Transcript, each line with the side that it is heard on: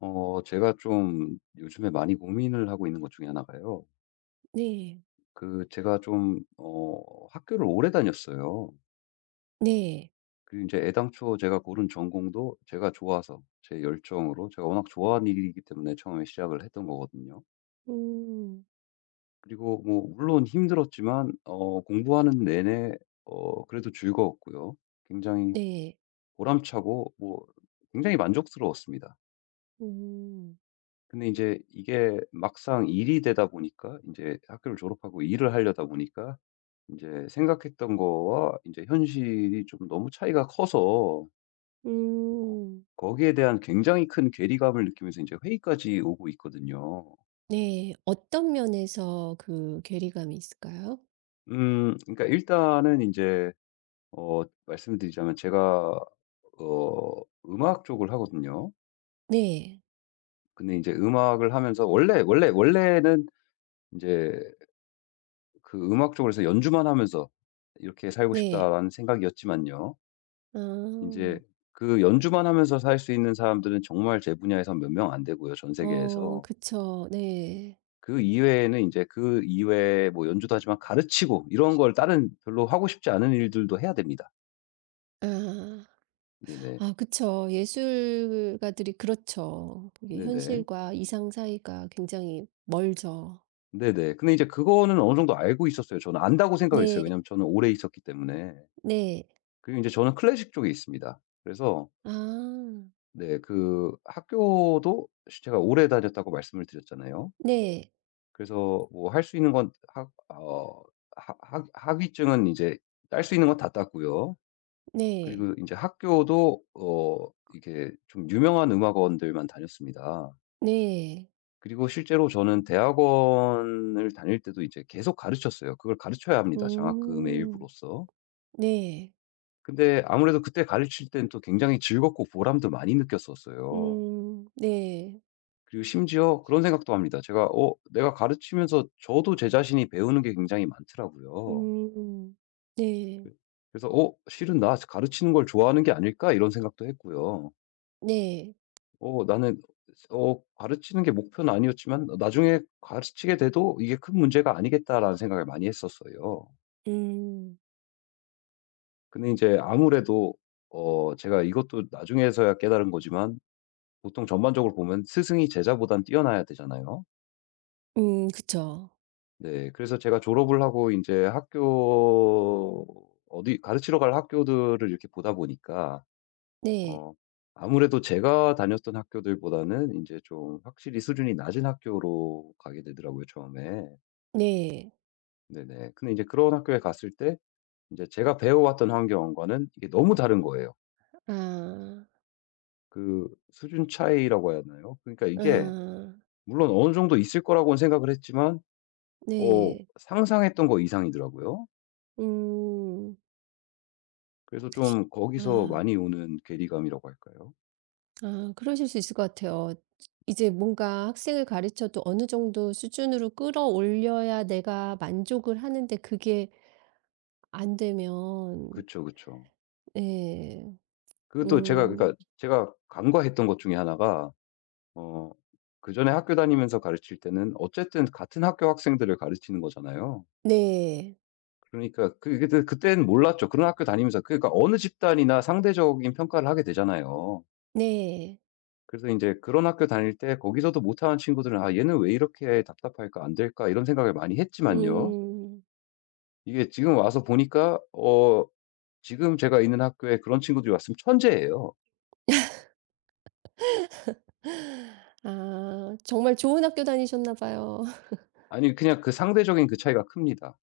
left: 제가 좀 요즘에 많이 고민을 하고 있는 것 중에 하나가요.
right: 네.
left: 제가 좀, 학교를 오래 다녔어요.
right: 네.
left: 그리고 이제 애당초 제가 고른 전공도 제가 좋아서, 제 열정으로, 제가 워낙 좋아하는 일이기 때문에 처음에 시작을 했던 거거든요.
right: 음.
left: 그리고 뭐, 물론 힘들었지만, 공부하는 내내, 그래도 즐거웠고요. 굉장히
right: 네.
left: 보람차고, 뭐, 굉장히 만족스러웠습니다.
right: 음.
left: 근데 이제 이게 막상 일이 되다 보니까 이제 학교를 졸업하고 일을 하려다 보니까 이제 생각했던 거와 이제 현실이 좀 너무 차이가 커서 어
right: 음.
left: 거기에 대한 굉장히 큰 괴리감을 느끼면서 이제 회의까지 오고 있거든요.
right: 네. 어떤 면에서 그 괴리감이 있을까요?
left: 그러니까 일단은 이제 말씀드리자면 제가 어 음악 쪽을 하거든요.
right: 네.
left: 근데 이제 음악을 하면서 원래는 이제 그 음악 쪽으로 해서 연주만 하면서 '이렇게 살고
right: 네.
left: 싶다.'라는 생각이었지만요. 이
right: 아.
left: 제 그 연주만 하면서 살 수 있는 사람들은 정말 제 분야에선 몇 명 안 되고요, 전
right: 어
left: 세계에서.
right: 그쵸. 네.
left: 그 이외에는 이제 그 이외에 뭐 연주도 하지만 가르치고 이런 걸 다른 별로 하고 싶지 않은 일들도 해야 됩니다.
right: 아.
left: 네네.
right: 아 그쵸. 예술가들이 그렇죠. 그게
left: 네네.
right: 현실과 이상 사이가 굉장히 멀죠.
left: 네네. 근데 이제 그거는 어느 정도 알고 있었어요. 저는 안다고 생각을 했어요.
right: 네.
left: 왜냐하면 저는 오래 있었기 때문에.
right: 네.
left: 그리고 이제 저는 클래식 쪽에 있습니다. 그래서
right: 아.
left: 네. 그 학교도 제가 오래 다녔다고 말씀을 드렸잖아요.
right: 네.
left: 그래서 뭐 할 수 있는 건 학 어 학 학 학위증은 이제 딸 수 있는 건 다 땄고요.
right: 네.
left: 그리고 이제 학교도 이게 좀 유명한 음악원들만 다녔습니다.
right: 네.
left: 그리고 실제로 저는 대학원을 다닐 때도 이제 계속 가르쳤어요. 그걸 가르쳐야 합니다, 장학금의
right: 음.
left: 일부로서.
right: 네.
left: 근데 아무래도 그때 가르칠 때는 또 굉장히 즐겁고 보람도 많이 느꼈었어요.
right: 네.
left: 그리고 심지어 그런 생각도 합니다. 제가 내가 가르치면서 저도 제 자신이 배우는 게 굉장히 많더라고요.
right: 음 네.
left: 그- 그래서 실은 나 가르치는 걸 좋아하는 게 아닐까 이런 생각도 했고요.
right: 네.
left: 나는 가르치는 게 목표는 아니었지만 나중에 가르치게 돼도 이게 큰 문제가 아니겠다라는 생각을 많이 했었어요.
right: 음.
left: 근데 이제 아무래도 제가 이것도 나중에서야 깨달은 거지만 보통 전반적으로 보면 스승이 제자보단 뛰어나야 되잖아요.
right: 그쵸.
left: 네. 그래서 제가 졸업을 하고 이제 학교 어디 가르치러 갈 학교들을 이렇게 보다 보니까
right: 네.
left: 어 아무래도 제가 다녔던 학교들보다는 이제 좀 확실히 수준이 낮은 학교로 가게 되더라고요, 처음에.
right: 네.
left: 네네. 근데 이제 그런 학교에 갔을 때 이제 제가 배워왔던 환경과는 이게 너무 다른 거예요.
right: 아.
left: 그 수준 차이라고 해야 하나요? 그러니까 이게
right: 아.
left: 물론 어느 정도 있을 거라고는 생각을 했지만 어
right: 네.
left: 상상했던 거 이상이더라고요.
right: 음.
left: 그래서 좀 거기서
right: 아.
left: 많이 오는 괴리감이라고 할까요?
right: 아 그러실 수 있을 것 같아요. 이제 뭔가 학생을 가르쳐도 어느 정도 수준으로 끌어올려야 내가 만족을 하는데 그게 안 되면
left: 그쵸, 그쵸.
right: 네.
left: 그것도 제가 그러니까
right: 음.
left: 제가 간과했던 것 중에 하나가 어 그전에 학교 다니면서 가르칠 때는 어쨌든 같은 학교 학생들을 가르치는 거잖아요.
right: 네.
left: 그러니까 그게 그 그때는 몰랐죠. 그런 학교 다니면서 그러니까 어느 집단이나 상대적인 평가를 하게 되잖아요.
right: 네.
left: 그래서 이제 그런 학교 다닐 때 거기서도 못하는 친구들은 '아 얘는 왜 이렇게 답답할까? 안 될까?' 이런 생각을 많이 했지만요.
right: 음.
left: 이게 지금 와서 보니까 지금 제가 있는 학교에 그런 친구들이 왔으면 천재예요.
right: 아 정말 좋은 학교 다니셨나 봐요.
left: 아니 그냥 그 상대적인 그 차이가 큽니다.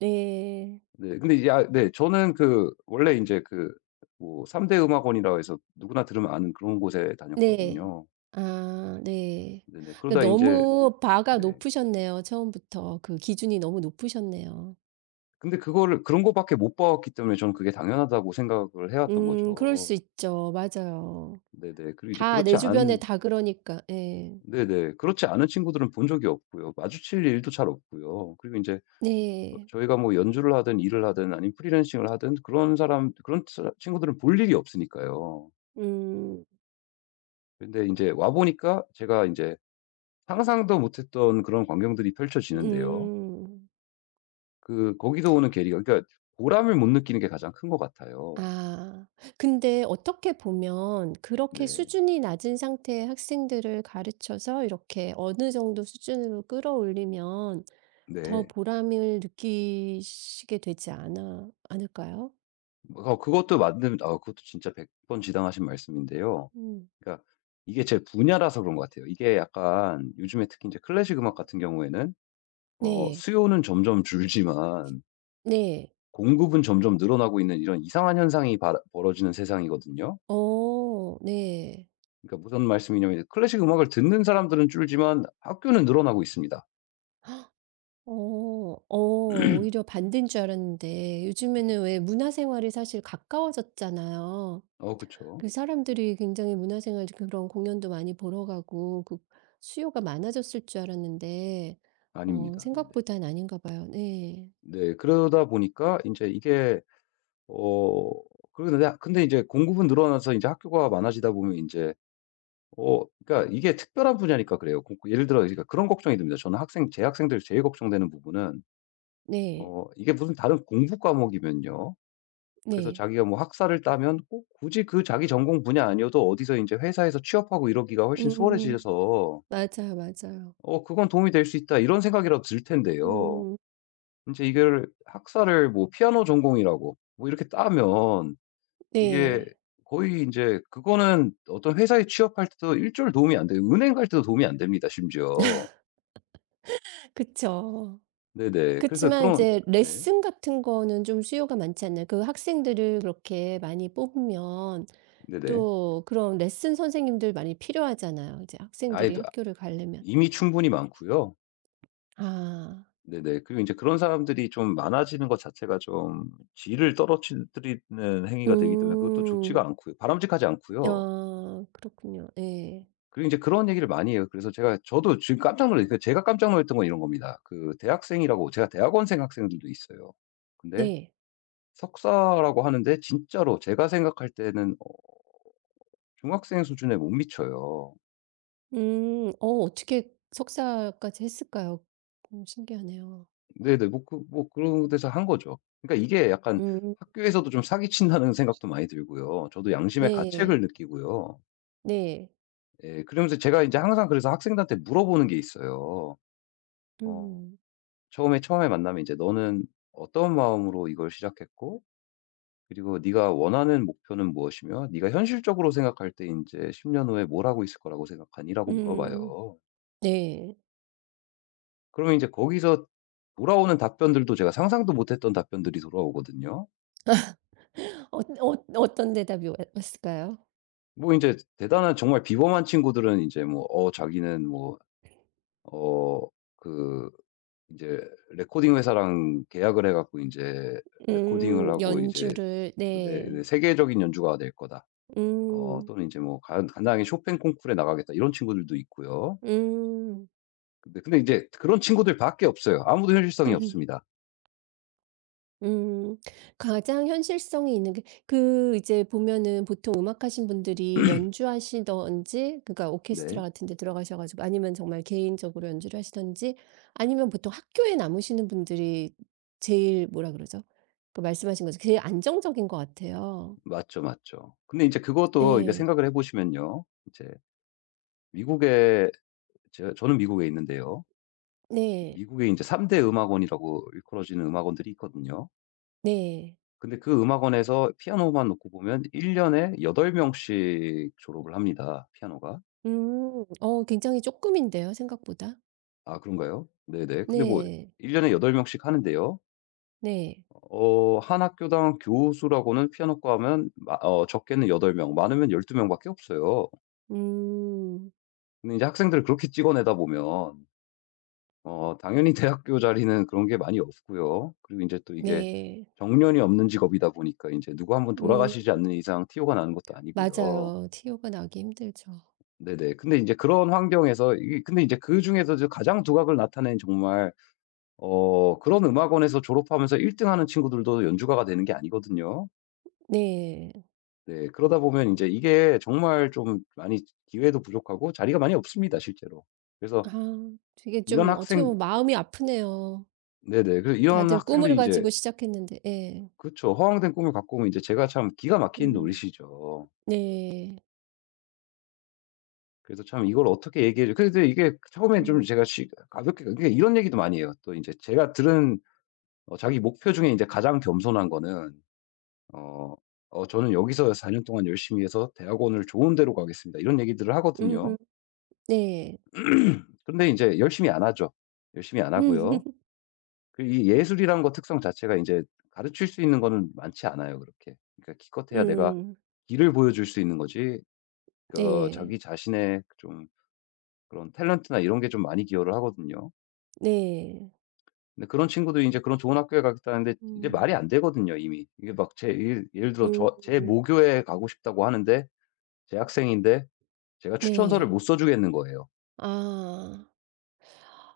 right: 네.
left: 네. 근데 이제 아 네 저는 그 원래 인제 그 뭐 3 대 음악원이라고 해서 누구나 들으면 아는 그런 곳에
right: 네.
left: 다녔거든요.
right: 아 네.
left: 네네. 그러다
right: 그러니까
left: 인제
right: 너무 바가
left: 네.
right: 높으셨네요, 처음부터. 그 기준이 너무 높으셨네요.
left: 근데 그거를 그런 거밖에 못 봤기 때문에 저는 그게 당연하다고 생각을 해 왔던
right: 그럴 수
left: 거죠.
right: 있죠. 맞아요.
left: 네네. 그리고 이제
right: 다
left: 그렇지
right: 내 주변에
left: 않은
right: 다 그러니까. 예.
left: 네네. 그렇지 않은 친구들은 본 적이 없고요. 마주칠 일도 잘 없고요. 그리고 인제
right: 네.
left: 저희가 뭐 연주를 하든 일을 하든 아니면 프리랜싱을 하든 그런 사람 그런 사 친구들은 볼 일이 없으니까요.
right: 음.
left: 근데 이제 와 보니까 제가 이제 상상도 못 했던 그런 광경들이 펼쳐지는데요.
right: 음.
left: 그 거기서 오는 계기가 그러니까 보람을 못 느끼는 게 가장 큰 것 같아요.
right: 아. 근데 어떻게 보면 그렇게
left: 네.
right: 수준이 낮은 상태의 학생들을 가르쳐서 이렇게 어느 정도 수준으로 끌어올리면 더
left: 네.
right: 보람을 느끼시게 되지 않아 않을까요?
left: 어 그것도 맞는 아 그것도 진짜 100번 지당하신 말씀인데요.
right: 음.
left: 그러니까 이게 제 분야라서 그런 것 같아요. 이게 약간 요즘에 특히 이제 클래식 음악 같은 경우에는
right: 네.
left: 수요는 점점 줄지만
right: 네.
left: 공급은 점점 늘어나고 있는 이런 이상한 현상이 발 벌어지는 세상이거든요.
right: 어 네.
left: 그러니까 무슨 말씀이냐면 클래식 음악을 듣는 사람들은 줄지만 학교는 늘어나고 있습니다.
right: 어 어 오히려 반대인 줄 알았는데 요즘에는 왜 문화생활이 사실 가까워졌잖아요.
left: 그쵸.
right: 그 사람들이 굉장히 문화생활 그런 공연도 많이 보러 가고 그 수요가 많아졌을 줄 알았는데
left: 아닙니다. 네네.
right: 생각보단 아닌가 봐요. 네.
left: 네. 그러다 보니까 이제 이게 어 그런데 근데 이제 공급은 늘어나서 이제 학교가 많아지다 보면 이제 그러니까 이게 특별한 분야니까 그래요. 예를 들어 그러니까 그런 걱정이 듭니다. 저는 학생 제 학생들 제일 걱정되는 부분은
right: 네.
left: 이게 무슨 다른 공부 과목이면요. 그래서
right: 네.
left: 자기가 뭐 학사를 따면 꼭 굳이 그 자기 전공 분야 아니어도 어디서 이제 회사에서 취업하고 이러기가 훨씬
right: 음.
left: 수월해지셔서
right: 맞아요, 맞아요.
left: '어 그건 도움이 될 수 있다.' 이런 생각이라도 들 텐데요.
right: 음.
left: 이제 이걸 학사를 뭐 피아노 전공이라고 뭐 이렇게 따면 이게
right: 네.
left: 거의 이제 그거는 어떤 회사에 취업할 때도 일절 도움이 안 돼요. 은행 갈 때도 도움이 안 됩니다 심지어.
right: 그쵸.
left: 네네. 그래서
right: 그치만
left: 그런
right: 이제
left: 네.
right: 레슨 같은 거는 좀 수요가 많지 않나요? 그 학생들을 그렇게 많이 뽑으면
left: 네네.
right: 또 그런 레슨 선생님들 많이 필요하잖아요, 이제
left: 아예
right: 학생들이 학교를 가려면.
left: 이미 충분히 많고요.
right: 아.
left: 네네. 그리고 이제 그런 사람들이 좀 많아지는 것 자체가 좀 질을 떨어뜨리는 행위가 되기 때문에 그것도 좋지가
right: 음.
left: 않고요. 바람직하지 않고요.
right: 아 그렇군요. 네,
left: 그리고 이제 그런 얘기를 많이 해요. 그래서 제가 저도 지금 깜짝 놀랐 어요. 제가 깜짝 놀랐던 건 이런 겁니다. 그 대학생이라고 제가 대학원생 학생들도 있어요. 근데
right: 네.
left: 석사라고 하는데 진짜로 제가 생각할 때는 중학생 수준에 못 미쳐요.
right: 음. 어떻게 석사까지 했을까요? 신기하네요.
left: 네네. 뭐 그런 데서 한 거죠. 그러니까 이게 약간
right: 음
left: 학교에서도 좀 사기친다는 생각도 많이 들고요. 저도 양심의 가책을
right: 네.
left: 느끼고요.
right: 네.
left: 예. 그러면서 제가 이제 항상 그래서 학생들한테 물어보는 게 있어요. 어
right: 음.
left: 처음에 만나면 이제 "너는 어떤 마음으로 이걸 시작했고 그리고 네가 원하는 목표는 무엇이며 네가 현실적으로 생각할 때 이제10년 후에 뭘 하고 있을 거라고 생각하니?"라고
right: 음
left: 물어봐요.
right: 네.
left: 그러면 이제 거기서 돌아오는 답변들도 제가 상상도 못했던 답변들이 돌아오거든요.
right: 어떤 대답이 왔을까요?
left: 뭐 이제 대단한 정말 비범한 친구들은 이제 뭐 어 자기는 어 그 이제 레코딩 회사랑 계약을 해 갖고 이제 레코딩을 하고 이제
right: 연주를
left: 내
right: 네.
left: 내 '세계적인 연주가 될 거다.'
right: 음.
left: 또는 이제 뭐 간 간단하게 '쇼팽 콩쿠르에 나가겠다.' 이런 친구들도 있고요.
right: 음.
left: 근데 이제 그런 친구들 밖에 없어요. 아무도 현실성이 없습니다.
right: 음. 가장 현실성이 있는 게 그 이제 보면은 보통 음악하신 분들이 연주하시던지 그러니까
left: 네.
right: 오케스트라 같은 데 들어가셔 가지고 아니면 정말 개인적으로 연주를 하시던지 아니면 보통 학교에 남으시는 분들이 제일 뭐라 그러죠? 그 말씀하신 거죠. 제일 안정적인 것 같아요.
left: 맞죠, 맞죠. 근데 이제 그것도 이러
right: 네.
left: 생각을 해 보시면요. 이제 미국에 제 저는 미국에 있는데요.
right: 네.
left: 미국에 이제3대 음악원이라고 일컬어지는 음악원들이 있거든요.
right: 네.
left: 근데 그 음악원에서 피아노만 놓고 보면 1 년에 8 명씩 졸업을 합니다, 피아노가.
right: 음. 굉장히 조금 인데요 생각보다.
left: 아 그런가요? 네네. 근데 뭐
right: 네.
left: 1 년에 8 명씩 하는데요.
right: 네.
left: 한 학교당 교수라고는 피아노과 하면 마 어 적게는 8명 많으면 12 명밖에 없어요.
right: 음.
left: 근데 이제 학생들을 그렇게 찍어내다 보면 당연히 대학교 자리는 그런 게 많이 없고요. 그리고 이제 또 이게
right: 네.
left: 정년이 없는 직업이다 보니까 이제 누구 한분
right: 음.
left: 돌아가시지 않는 이상 티오가 나는 것도 아니고요.
right: 맞아요. 티오가 나기 힘들죠.
left: 네네. 근데 인제 그런 환경에서 이게 근데 인제 그중에서도 가장 두각을 나타낸 정말 그런 음악원에서 졸업하면서 1등 하는 친구들도 연주가가 되는 게 아니거든요.
right: 네.
left: 네. 그러다 보면 인제 이게 정말 좀 많이 기회도 부족하고 자리가 많이 없습니다 실제로. 그래서
right: 아 되게
left: 이런
right: 좀 어떻게
left: 학생
right: 보면 마음이 아프네요.
left: 네네. 그래서 이런
right: 다들 꿈을
left: 학생들이 인제
right: 가지고 시작했는데 예.
left: 그쵸. 허황된 꿈을 갖고 오면 인제 제가 참 기가 막힌
right: 음.
left: 노릇이죠.
right: 네.
left: 그래서 참 이걸 어떻게 얘기해 줘 근데 이게 처음엔 좀
right: 음.
left: 제가 쉬 가볍게 그러니까 이런 얘기도 많이 해요. 또 인제 제가 들은 자기 목표 중에 이제 가장 겸손한 거는 어 "어 저는 여기서 4년 동안 열심히 해서 대학원을 좋은 데로 가겠습니다." 이런 얘기들을 하거든요.
right: 음음. 네.
left: 근데 이제 열심히 안 하죠. 열심히 안
right: 음.
left: 하고요. 그이 예술이라는 거 특성 자체가 이제 가르칠 수 있는 거는 많지 않아요 그렇게. 그러니까 기껏해야 내가
right: 음,
left: 길을 보여줄 수 있는 거지 그
right: 네.
left: 자기 자신의 좀 그런 탤런트나 이런 게 좀 많이 기여를 하거든요.
right: 네.
left: 근데 그런 친구들이 이제 그런 좋은 학교에 가겠다는데 이제
right: 음.
left: 말이 안 되거든요 이미. 이게 막 제 예를 들어 저 제
right: 음.
left: 모교에 가고 싶다고 하는데 제 학생인데 제가 추천서를
right: 네.
left: 못 써 주겠는 거예요.
right: 아.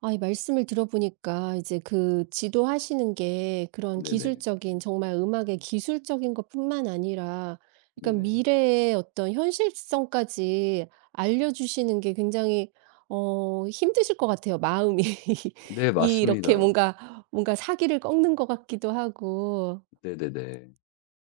right: 아 이 말씀을 들어보니까 이제 그 지도하시는 게 그런
left: 네네.
right: 기술적인 정말 음악의 기술적인 것뿐만 아니라 그러니까
left: 네네.
right: 미래의 어떤 현실성까지 알려주시는 게 굉장히 힘드실 것 같아요 마음이.
left: 네
right: 이렇게
left: 맞습니다.
right: 뭔가 사기를 꺾는 것 같기도 하고.
left: 네네네.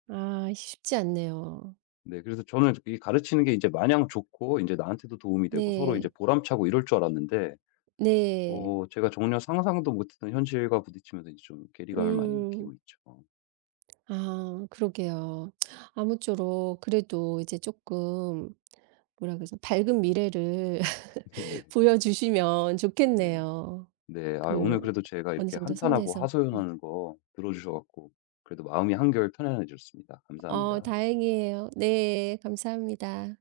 right: 아 쉽지 않네요.
left: 네 그래서 저는 이 가르치는 게 이제 마냥 좋고 이제 나한테도 도움이 되고 서로 이제
right: 네.
left: 보람차고 이럴 줄 알았는데
right: 네.
left: 제가 전혀 상상도 못했던 현실과 부딪히면서 이제 좀 괴리감을 많이
right: 음.
left: 느끼고 있죠.
right: 아 그러게요. 아무쪼록 그래도 이제 조금 뭐라 그러죠? 밝은 미래를
left: 네네.
right: 보여주시면
left: 네네.
right: 좋겠네요.
left: 네. 아
right: 그
left: 오늘 그래도 제가
right: 어느
left: 이렇게
right: 정도
left: 한탄하고
right: 선에서. 네.
left: 하소연하는 거 들어 주셔 갖고 그래도 마음이 한결 편안해졌습니다. 감사합니다.
right: 다행이에요. 네. 감사합니다.